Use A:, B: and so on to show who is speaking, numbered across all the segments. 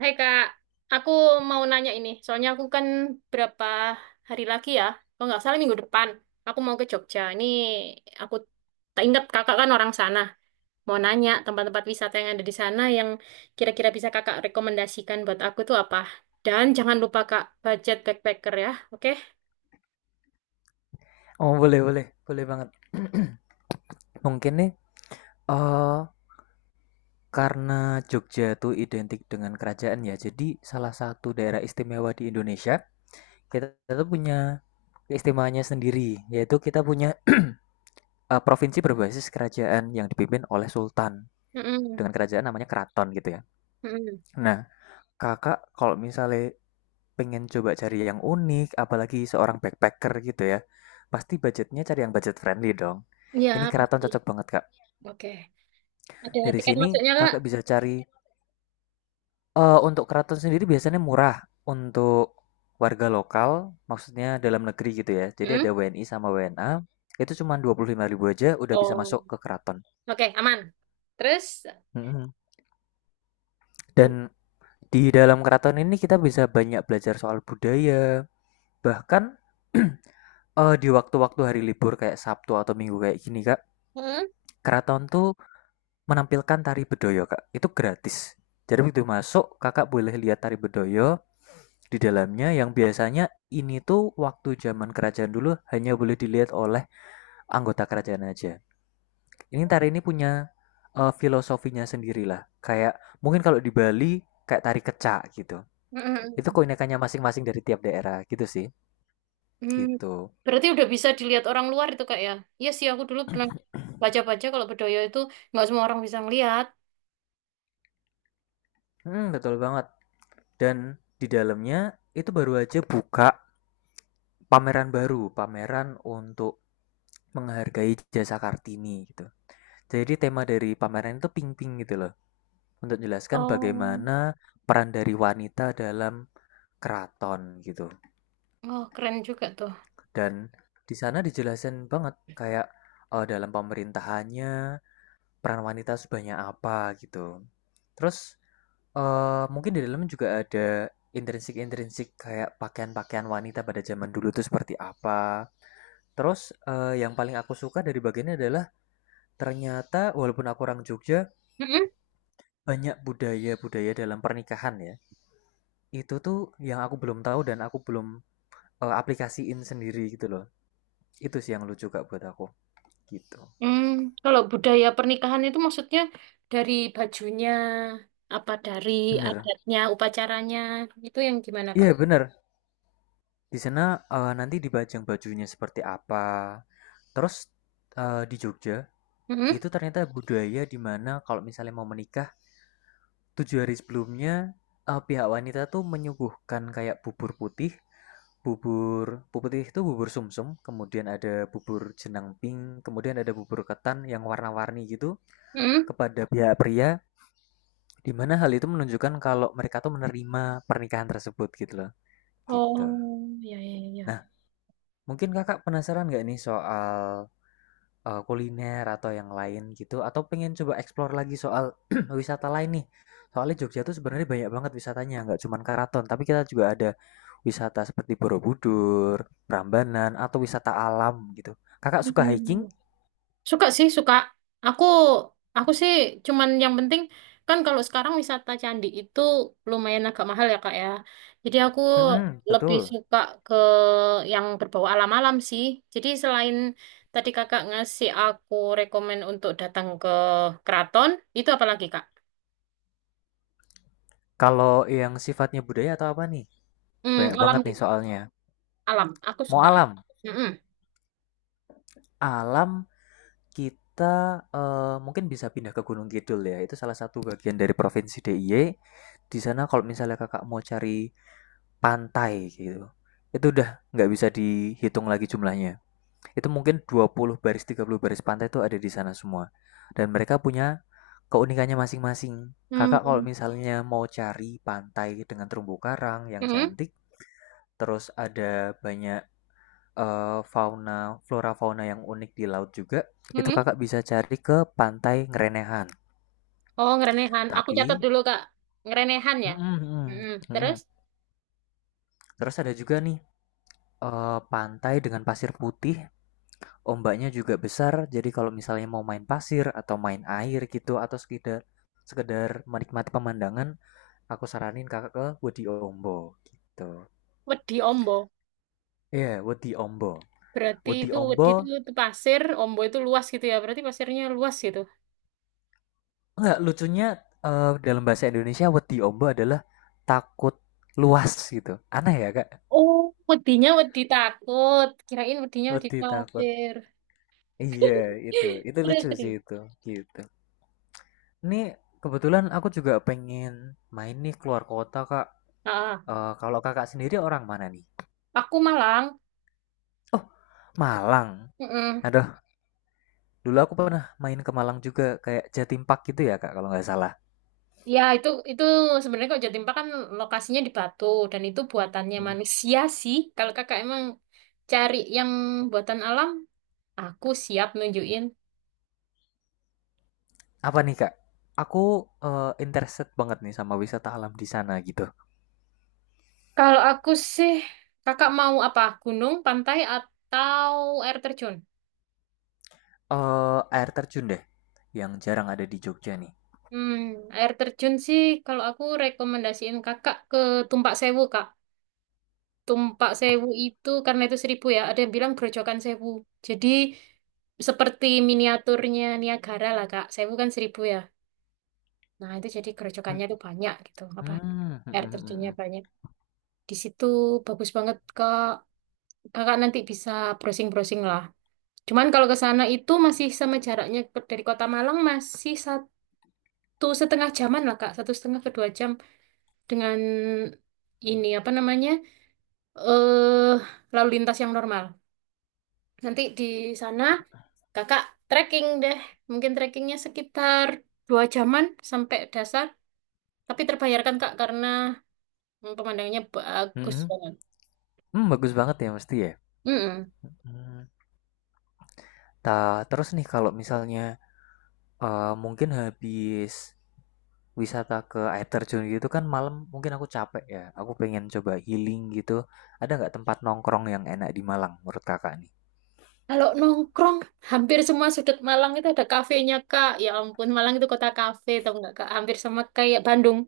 A: Hai Kak, aku mau nanya ini. Soalnya aku kan berapa hari lagi ya, kalau nggak salah minggu depan, aku mau ke Jogja. Ini aku tak ingat kakak kan orang sana. Mau nanya tempat-tempat wisata yang ada di sana yang kira-kira bisa kakak rekomendasikan buat aku tuh apa. Dan jangan lupa Kak, budget backpacker ya, oke?
B: Oh, boleh boleh boleh banget. Mungkin nih eh karena Jogja tuh identik dengan kerajaan ya. Jadi salah satu daerah istimewa di Indonesia kita tuh punya keistimewaannya sendiri. Yaitu kita punya provinsi berbasis kerajaan yang dipimpin oleh Sultan
A: Mm-mm.
B: dengan kerajaan namanya keraton gitu ya.
A: Mm-mm.
B: Nah, kakak kalau misalnya pengen coba cari yang unik, apalagi seorang backpacker gitu ya, pasti budgetnya cari yang budget friendly dong.
A: Iya,
B: Ini keraton
A: pasti.
B: cocok banget kak.
A: Oke. Ada
B: Dari
A: tiket
B: sini
A: masuknya Kak?
B: kakak bisa cari. Untuk keraton sendiri biasanya murah untuk warga lokal, maksudnya dalam negeri gitu ya. Jadi ada
A: Mm?
B: WNI sama WNA, itu cuma 25.000 aja udah bisa
A: Oh,
B: masuk ke keraton.
A: oke, aman. Terus?
B: Mhm,
A: Mm.
B: dan di dalam keraton ini kita bisa banyak belajar soal budaya, bahkan, di waktu-waktu hari libur kayak Sabtu atau Minggu kayak gini, Kak,
A: Mm.
B: keraton tuh menampilkan tari Bedoyo, Kak, itu gratis. Jadi begitu masuk Kakak boleh lihat tari Bedoyo, di dalamnya yang biasanya ini tuh waktu zaman kerajaan dulu hanya boleh dilihat oleh anggota kerajaan aja. Ini tari ini punya filosofinya sendirilah. Kayak mungkin kalau di Bali kayak tari kecak gitu. Itu
A: Mm-mm.
B: keunikannya masing-masing dari tiap daerah gitu sih.
A: Hmm,
B: Gitu.
A: berarti udah bisa dilihat orang luar itu kak ya? Iya sih aku dulu pernah baca-baca kalau Bedoyo itu nggak semua orang bisa ngelihat.
B: Hmm, betul banget. Dan di dalamnya itu baru aja buka pameran baru, pameran untuk menghargai jasa Kartini gitu. Jadi tema dari pameran itu ping-ping gitu loh, untuk jelaskan
A: Oh,
B: bagaimana peran dari wanita dalam keraton gitu.
A: oh keren juga tuh.
B: Dan di sana dijelasin banget kayak dalam pemerintahannya peran wanita sebanyak apa gitu. Terus mungkin di dalamnya juga ada intrinsik-intrinsik kayak pakaian-pakaian wanita pada zaman dulu itu seperti apa. Terus yang paling aku suka dari bagiannya adalah ternyata walaupun aku orang Jogja,
A: Mm-mm.
B: banyak budaya-budaya dalam pernikahan ya. Itu tuh yang aku belum tahu dan aku belum aplikasiin sendiri gitu loh. Itu sih yang lucu kak buat aku gitu.
A: Hmm, kalau budaya pernikahan itu maksudnya dari bajunya, apa dari
B: Bener.
A: adatnya, upacaranya, itu yang gimana kak?
B: Iya bener. Di sana nanti dibajang bajunya seperti apa. Terus di Jogja
A: Mm-mm.
B: itu ternyata budaya di mana kalau misalnya mau menikah, 7 hari sebelumnya pihak wanita tuh menyuguhkan kayak bubur putih, bubur bubur putih itu bubur sumsum, kemudian ada bubur jenang pink, kemudian ada bubur ketan yang warna-warni gitu
A: Mm-mm.
B: kepada pihak pria. Di mana hal itu menunjukkan kalau mereka tuh menerima pernikahan tersebut gitu loh, gitu.
A: Oh, ya ya ya.
B: Nah, mungkin Kakak penasaran nggak nih soal, kuliner atau yang lain gitu atau pengen coba explore lagi soal wisata lain nih? Soalnya Jogja tuh sebenarnya banyak banget wisatanya, nggak cuma keraton, tapi kita juga ada wisata seperti Borobudur, Prambanan, atau wisata alam gitu. Kakak suka
A: Iya.
B: hiking?
A: Suka sih, suka. Aku aku sih cuman yang penting kan kalau sekarang wisata candi itu lumayan agak mahal ya Kak ya. Jadi aku
B: Mhm,
A: lebih
B: betul.
A: suka ke yang berbau alam-alam sih. Jadi selain tadi Kakak ngasih aku rekomen untuk datang ke keraton, itu apa lagi Kak?
B: Kalau yang sifatnya budaya atau apa nih?
A: Hmm,
B: Banyak
A: alam
B: banget nih soalnya.
A: alam. Aku
B: Mau
A: suka.
B: alam?
A: Mm-mm.
B: Alam. Kita mungkin bisa pindah ke Gunung Kidul ya, itu salah satu bagian dari provinsi DIY. Di sana kalau misalnya Kakak mau cari pantai gitu, itu udah nggak bisa dihitung lagi jumlahnya. Itu mungkin 20 baris, 30 baris pantai itu ada di sana semua. Dan mereka punya keunikannya masing-masing. Kakak kalau
A: Hmm,
B: misalnya mau cari pantai dengan terumbu karang yang
A: mm-mm,
B: cantik, terus ada banyak eh, fauna flora fauna yang unik di laut juga, itu
A: mm-mm.
B: kakak bisa cari ke pantai Ngerenehan,
A: Oh, ngerenehan. Aku catat
B: tapi
A: dulu Kak. Ngerenehan ya.
B: mm-mm, mm-mm,
A: Mm-mm. Terus
B: mm-mm, terus ada juga nih pantai dengan pasir putih, ombaknya juga besar, jadi kalau misalnya mau main pasir atau main air gitu atau sekedar sekedar menikmati pemandangan, aku saranin kakak ke Wedi Ombo gitu.
A: Wedi Ombo.
B: Iya, Wedi Ombo.
A: Berarti
B: Wedi
A: itu wedi
B: Ombo.
A: itu pasir, ombo itu luas gitu ya. Berarti pasirnya luas gitu.
B: Enggak, lucunya dalam bahasa Indonesia wedi ombo adalah takut luas gitu. Aneh ya, Kak?
A: Oh, wedinya wedi takut. Kirain wedinya wedi
B: Wedi takut.
A: pasir.
B: Iya, itu. Itu
A: Terus,
B: lucu sih
A: terus.
B: itu. Gitu. Ini kebetulan aku juga pengen main nih keluar kota, Kak.
A: Ah,
B: Eh, kalau Kakak sendiri orang mana nih?
A: aku Malang.
B: Oh, Malang.
A: Mm-mm.
B: Aduh, dulu aku pernah main ke Malang juga kayak Jatim Park gitu ya, Kak, kalau nggak salah.
A: Ya, itu sebenarnya kok Jatimpa kan lokasinya di Batu dan itu buatannya
B: Hmm.
A: manusia sih. Kalau kakak emang cari yang buatan alam, aku siap nunjukin.
B: Apa nih, Kak? Aku interested banget nih sama wisata alam di sana gitu.
A: Kalau aku sih, kakak mau apa? Gunung, pantai, atau air terjun?
B: Air terjun deh, yang jarang ada di Jogja nih.
A: Hmm, air terjun sih kalau aku rekomendasiin kakak ke Tumpak Sewu kak. Tumpak Sewu itu karena itu 1.000 ya, ada yang bilang Grojogan Sewu. Jadi seperti miniaturnya Niagara lah kak. Sewu kan 1.000 ya. Nah itu jadi gerojokannya tuh banyak gitu. Apa
B: Hmm, mhm
A: air
B: mhm
A: terjunnya
B: mhm,
A: banyak. Di situ bagus banget kak. Kakak nanti bisa browsing-browsing lah. Cuman kalau ke sana itu masih sama jaraknya dari Kota Malang masih 1,5 jaman lah kak. 1,5 ke 2 jam dengan ini apa namanya eh lalu lintas yang normal. Nanti di sana kakak trekking deh, mungkin trekkingnya sekitar 2 jaman sampai dasar, tapi terbayarkan kak karena pemandangannya bagus
B: mhm,
A: banget.
B: mmm, bagus banget ya mesti ya?
A: Mm-mm.
B: Mhm. Ta Terus nih kalau misalnya, mungkin habis wisata ke air terjun gitu kan malam mungkin aku capek ya, aku pengen coba healing gitu, ada nggak tempat nongkrong yang enak di Malang menurut Kakak nih?
A: Kalau nongkrong, hampir semua sudut Malang itu ada kafenya kak. Ya ampun, Malang itu kota kafe, tau nggak kak? Hampir sama kayak Bandung.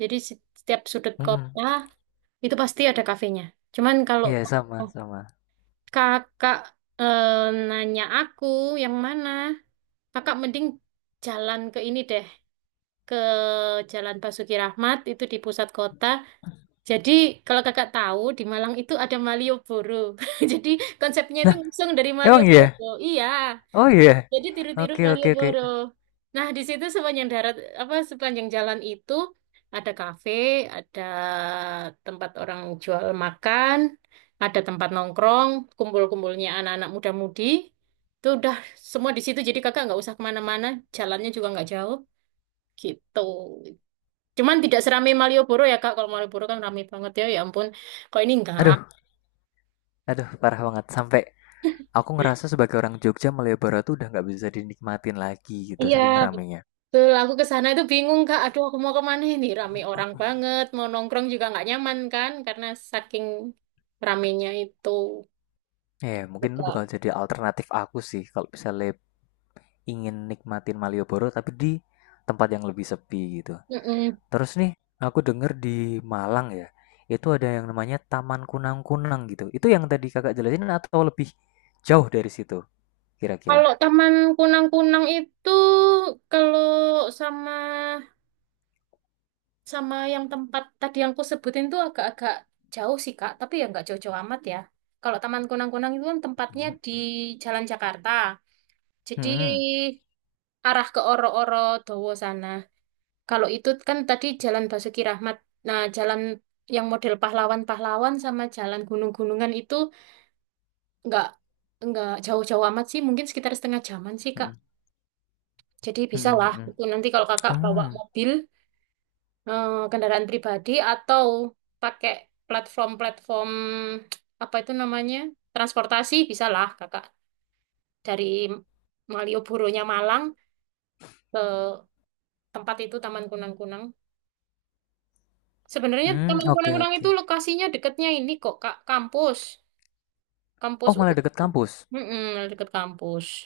A: Jadi setiap sudut
B: Hmm,
A: kota itu pasti ada kafenya. Cuman kalau
B: iya sama sama.
A: Kakak nanya aku yang mana? Kakak mending jalan ke ini deh, ke Jalan Basuki Rahmat itu di pusat kota. Jadi kalau kakak tahu di Malang itu ada Malioboro. Jadi konsepnya itu
B: Nah,
A: langsung dari
B: emang iya?
A: Malioboro. Iya.
B: Oh iya?
A: Jadi tiru-tiru
B: Oke oke oke.
A: Malioboro. Nah, di situ sepanjang darat apa sepanjang jalan itu ada kafe, ada tempat orang jual makan, ada tempat nongkrong, kumpul-kumpulnya anak-anak muda-mudi. Itu udah semua di situ. Jadi kakak nggak usah kemana-mana, jalannya juga nggak jauh gitu. Cuman tidak seramai Malioboro ya kak. Kalau Malioboro kan ramai banget ya. Ya ampun, kok ini enggak?
B: Aduh, aduh parah banget sampai aku ngerasa sebagai orang Jogja Malioboro tuh udah nggak bisa dinikmatin lagi gitu
A: Iya.
B: saking ramenya.
A: Betul, aku ke sana itu bingung Kak. Aduh, aku mau kemana ini? Rame orang banget, mau nongkrong juga nggak nyaman kan? Karena saking ramenya itu.
B: Eh, mungkin itu bakal
A: Betul.
B: jadi alternatif aku sih kalau misalnya ingin nikmatin Malioboro tapi di tempat yang lebih sepi gitu.
A: Mm-mm.
B: Terus nih, aku denger di Malang ya, itu ada yang namanya Taman Kunang-Kunang gitu. Itu yang tadi kakak jelasin atau lebih jauh dari situ
A: Kalau
B: kira-kira?
A: Taman Kunang-Kunang itu, kalau sama sama yang tempat tadi yang aku sebutin tuh agak-agak jauh sih Kak, tapi ya nggak jauh-jauh amat ya. Kalau Taman Kunang-Kunang itu kan tempatnya
B: Hmm,
A: di Jalan Jakarta, jadi
B: hmm,
A: arah ke Oro-Oro Dowo sana. Kalau itu kan tadi Jalan Basuki Rahmat. Nah, jalan yang model pahlawan-pahlawan sama jalan gunung-gunungan itu nggak nggak jauh-jauh amat sih, mungkin sekitar setengah jaman sih, Kak.
B: hmm,
A: Jadi
B: hmm,
A: bisa
B: hmm,
A: lah.
B: hmm,
A: Itu nanti kalau Kakak bawa
B: hmm,
A: mobil, kendaraan pribadi atau pakai platform-platform apa itu namanya transportasi, bisa lah Kakak dari Malioboro-nya Malang ke tempat itu Taman Kunang-Kunang. Sebenarnya
B: hmm,
A: Taman
B: oke
A: Kunang-kunang
B: oke.
A: itu lokasinya dekatnya ini kok, Kak, kampus. Kampus
B: Oh
A: u
B: malah
A: U.
B: deket kampus.
A: Mm-mm, dekat kampus.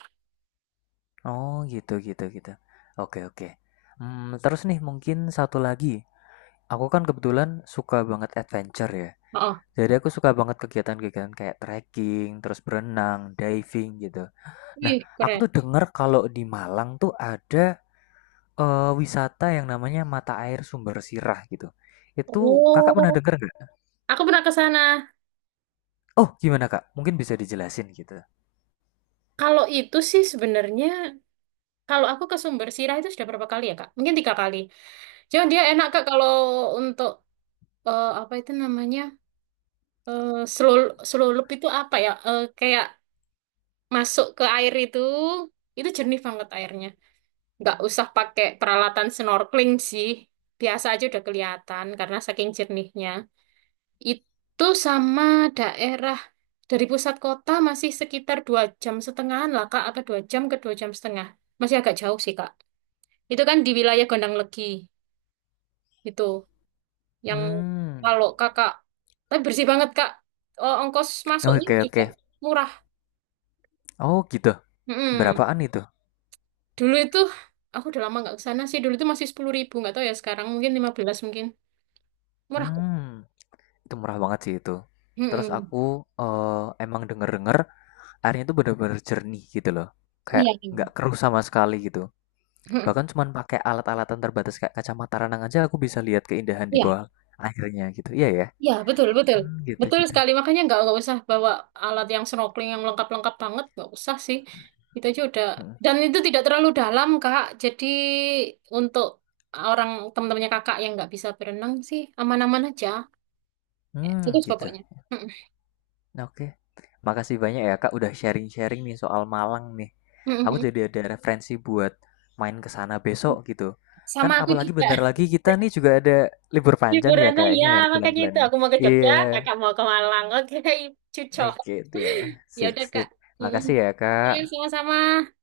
B: Oh gitu gitu gitu. Oke oke. Hmm, terus nih mungkin satu lagi. Aku kan kebetulan suka banget adventure ya.
A: Oh,
B: Jadi aku suka banget kegiatan-kegiatan kayak trekking, terus berenang, diving gitu. Nah,
A: wih,
B: aku
A: keren.
B: tuh denger kalau di Malang tuh ada wisata yang namanya mata air sumber sirah gitu. Itu kakak pernah
A: Oh,
B: denger nggak?
A: aku pernah ke sana.
B: Oh, gimana kak? Mungkin bisa dijelasin gitu.
A: Kalau itu sih sebenarnya, kalau aku ke Sumber Sirah itu sudah berapa kali ya, Kak? Mungkin 3 kali. Cuman dia enak, Kak, kalau untuk, apa itu namanya, eh selulup itu apa ya, Eh, kayak masuk ke air itu jernih banget airnya. Nggak usah pakai peralatan snorkeling sih. Biasa aja udah kelihatan karena saking jernihnya. Itu sama daerah dari pusat kota masih sekitar 2 jam setengahan lah Kak, atau 2 jam ke 2,5 jam. Masih agak jauh sih Kak. Itu kan di wilayah Gondang Legi itu. Yang
B: Hmm,
A: kalau Kakak, tapi bersih banget Kak. Oh, ongkos masuknya
B: oke
A: juga
B: oke.
A: murah.
B: Oh gitu.
A: Mm-mm.
B: Berapaan itu?
A: Dulu itu aku udah lama nggak ke sana sih. Dulu itu masih 10.000 nggak tahu ya sekarang mungkin 15 mungkin. Murah kok.
B: Hmm. Itu murah banget sih itu. Terus
A: Mm-mm.
B: aku eh, emang denger-denger airnya tuh bener-bener jernih gitu loh. Kayak
A: Iya, iya,
B: nggak keruh sama sekali gitu.
A: mm-mm,
B: Bahkan cuman pakai alat-alatan terbatas kayak kacamata renang aja aku bisa lihat keindahan di
A: iya,
B: bawah airnya gitu. Iya ya.
A: iya, betul, betul,
B: Hmm, gitu
A: betul
B: gitu.
A: sekali. Makanya nggak usah bawa alat yang snorkeling yang lengkap-lengkap banget, nggak usah sih. Itu aja udah.
B: Hmm.
A: Dan itu tidak terlalu dalam, Kak. Jadi untuk orang teman-temannya kakak yang nggak bisa berenang sih aman-aman aja. Itu
B: Hmm, gitu.
A: pokoknya. Mm-mm.
B: Nah, oke, makasih banyak ya Kak udah sharing-sharing nih soal Malang nih. Aku
A: Mm-mm.
B: jadi ada referensi buat main ke sana besok gitu. Kan
A: Sama aku
B: apalagi
A: juga
B: bentar lagi kita nih juga ada libur panjang ya
A: liburan ya,
B: kayaknya ya
A: makanya
B: bulan-bulan
A: itu
B: ini.
A: aku mau ke Jogja,
B: Iya,
A: kakak mau ke Malang. Oke, cucok.
B: oke, deal.
A: Ya
B: Sip,
A: udah, Kak.
B: sip.
A: Mm-mm.
B: Makasih ya
A: Iya,
B: Kak.
A: sama-sama.